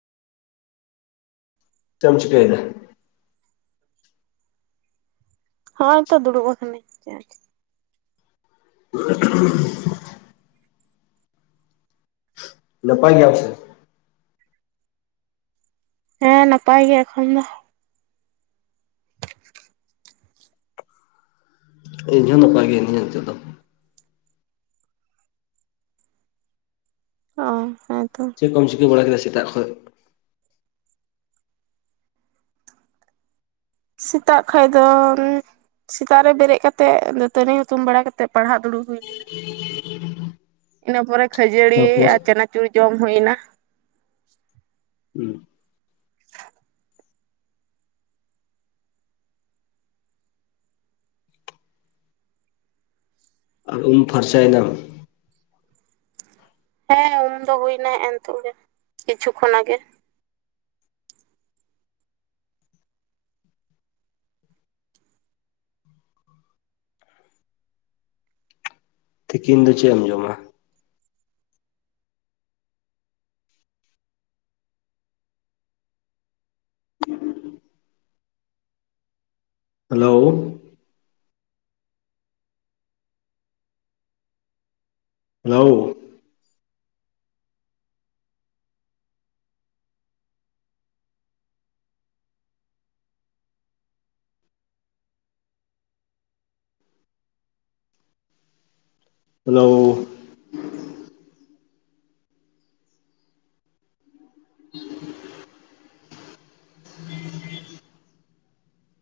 ᱪᱮ-ᱮᱢ ᱪᱤᱠᱟᱹ ᱮᱫᱟ ᱦᱳᱭᱚᱭ ᱛᱚ ᱫᱩᱲᱩᱵ ᱟᱠᱟᱱᱟᱧ ᱪᱮ-ᱮᱢ ᱪᱤᱠᱟᱹᱭᱟ [inaudible] [unintelligible] ᱞᱯᱟᱭ ᱜᱮᱥ ᱦᱮᱸ ᱱᱟᱯᱟᱭ ᱜᱮ ᱮᱠᱷᱚᱱ ᱫᱚ ᱤᱧᱦᱚᱸ ᱱᱟᱯᱟᱭ ᱜᱮ ᱱᱧᱟᱹᱜ ᱱᱤᱛᱚᱜ ᱫᱚ ᱚ ᱦᱮᱸᱛᱚ ᱪᱮᱫ ᱠᱚᱢ ᱪᱤᱠᱟᱹ ᱵᱟᱲᱟ ᱠᱮᱫᱟ ᱥᱮᱛᱟᱜ ᱠᱷᱚᱱ ᱥᱮᱛᱟᱜ ᱠᱷᱟᱡ ᱫᱚ ᱥᱮᱛᱟᱜ ᱨᱮ ᱵᱮᱨᱮᱫ ᱠᱟᱛᱮᱫ ᱫᱟᱹᱛᱟᱹᱱᱤ ᱦᱩᱛᱩᱢ ᱵᱟᱲᱟ ᱠᱟᱛᱮᱮᱫ ᱯᱟᱲᱦᱟᱜ ᱫᱩᱲᱩᱵ ᱦᱩᱭ ᱞᱮᱱᱟ ᱤᱱᱟᱹ ᱯᱚᱨᱮ ᱠᱷᱟᱹᱡᱟᱹᱲᱤ ᱛᱟᱨᱯᱚᱨ ᱟᱨ ᱪᱱᱟᱪᱩᱨᱤ ᱡᱚᱢ ᱦᱩᱭᱱᱟ ᱦᱮᱸ ᱟᱨ ᱩᱢ ᱯᱷᱟᱨᱪᱟᱭᱮᱱᱟᱢ ᱦᱮᱸ ᱩᱢᱫᱚ ᱦᱩᱭᱱᱟ ᱦᱮᱱᱛᱚᱜ ᱜᱮ ᱠᱤᱪᱷᱩ ᱠᱷᱚᱱ ᱟᱜᱮ ᱛᱤᱠᱤᱱ ᱫᱚ ᱪᱮᱫ ᱮᱢ ᱡᱚᱢᱟ ᱦᱮᱞᱳ ᱦᱮᱞᱳ ᱦᱮᱞᱳ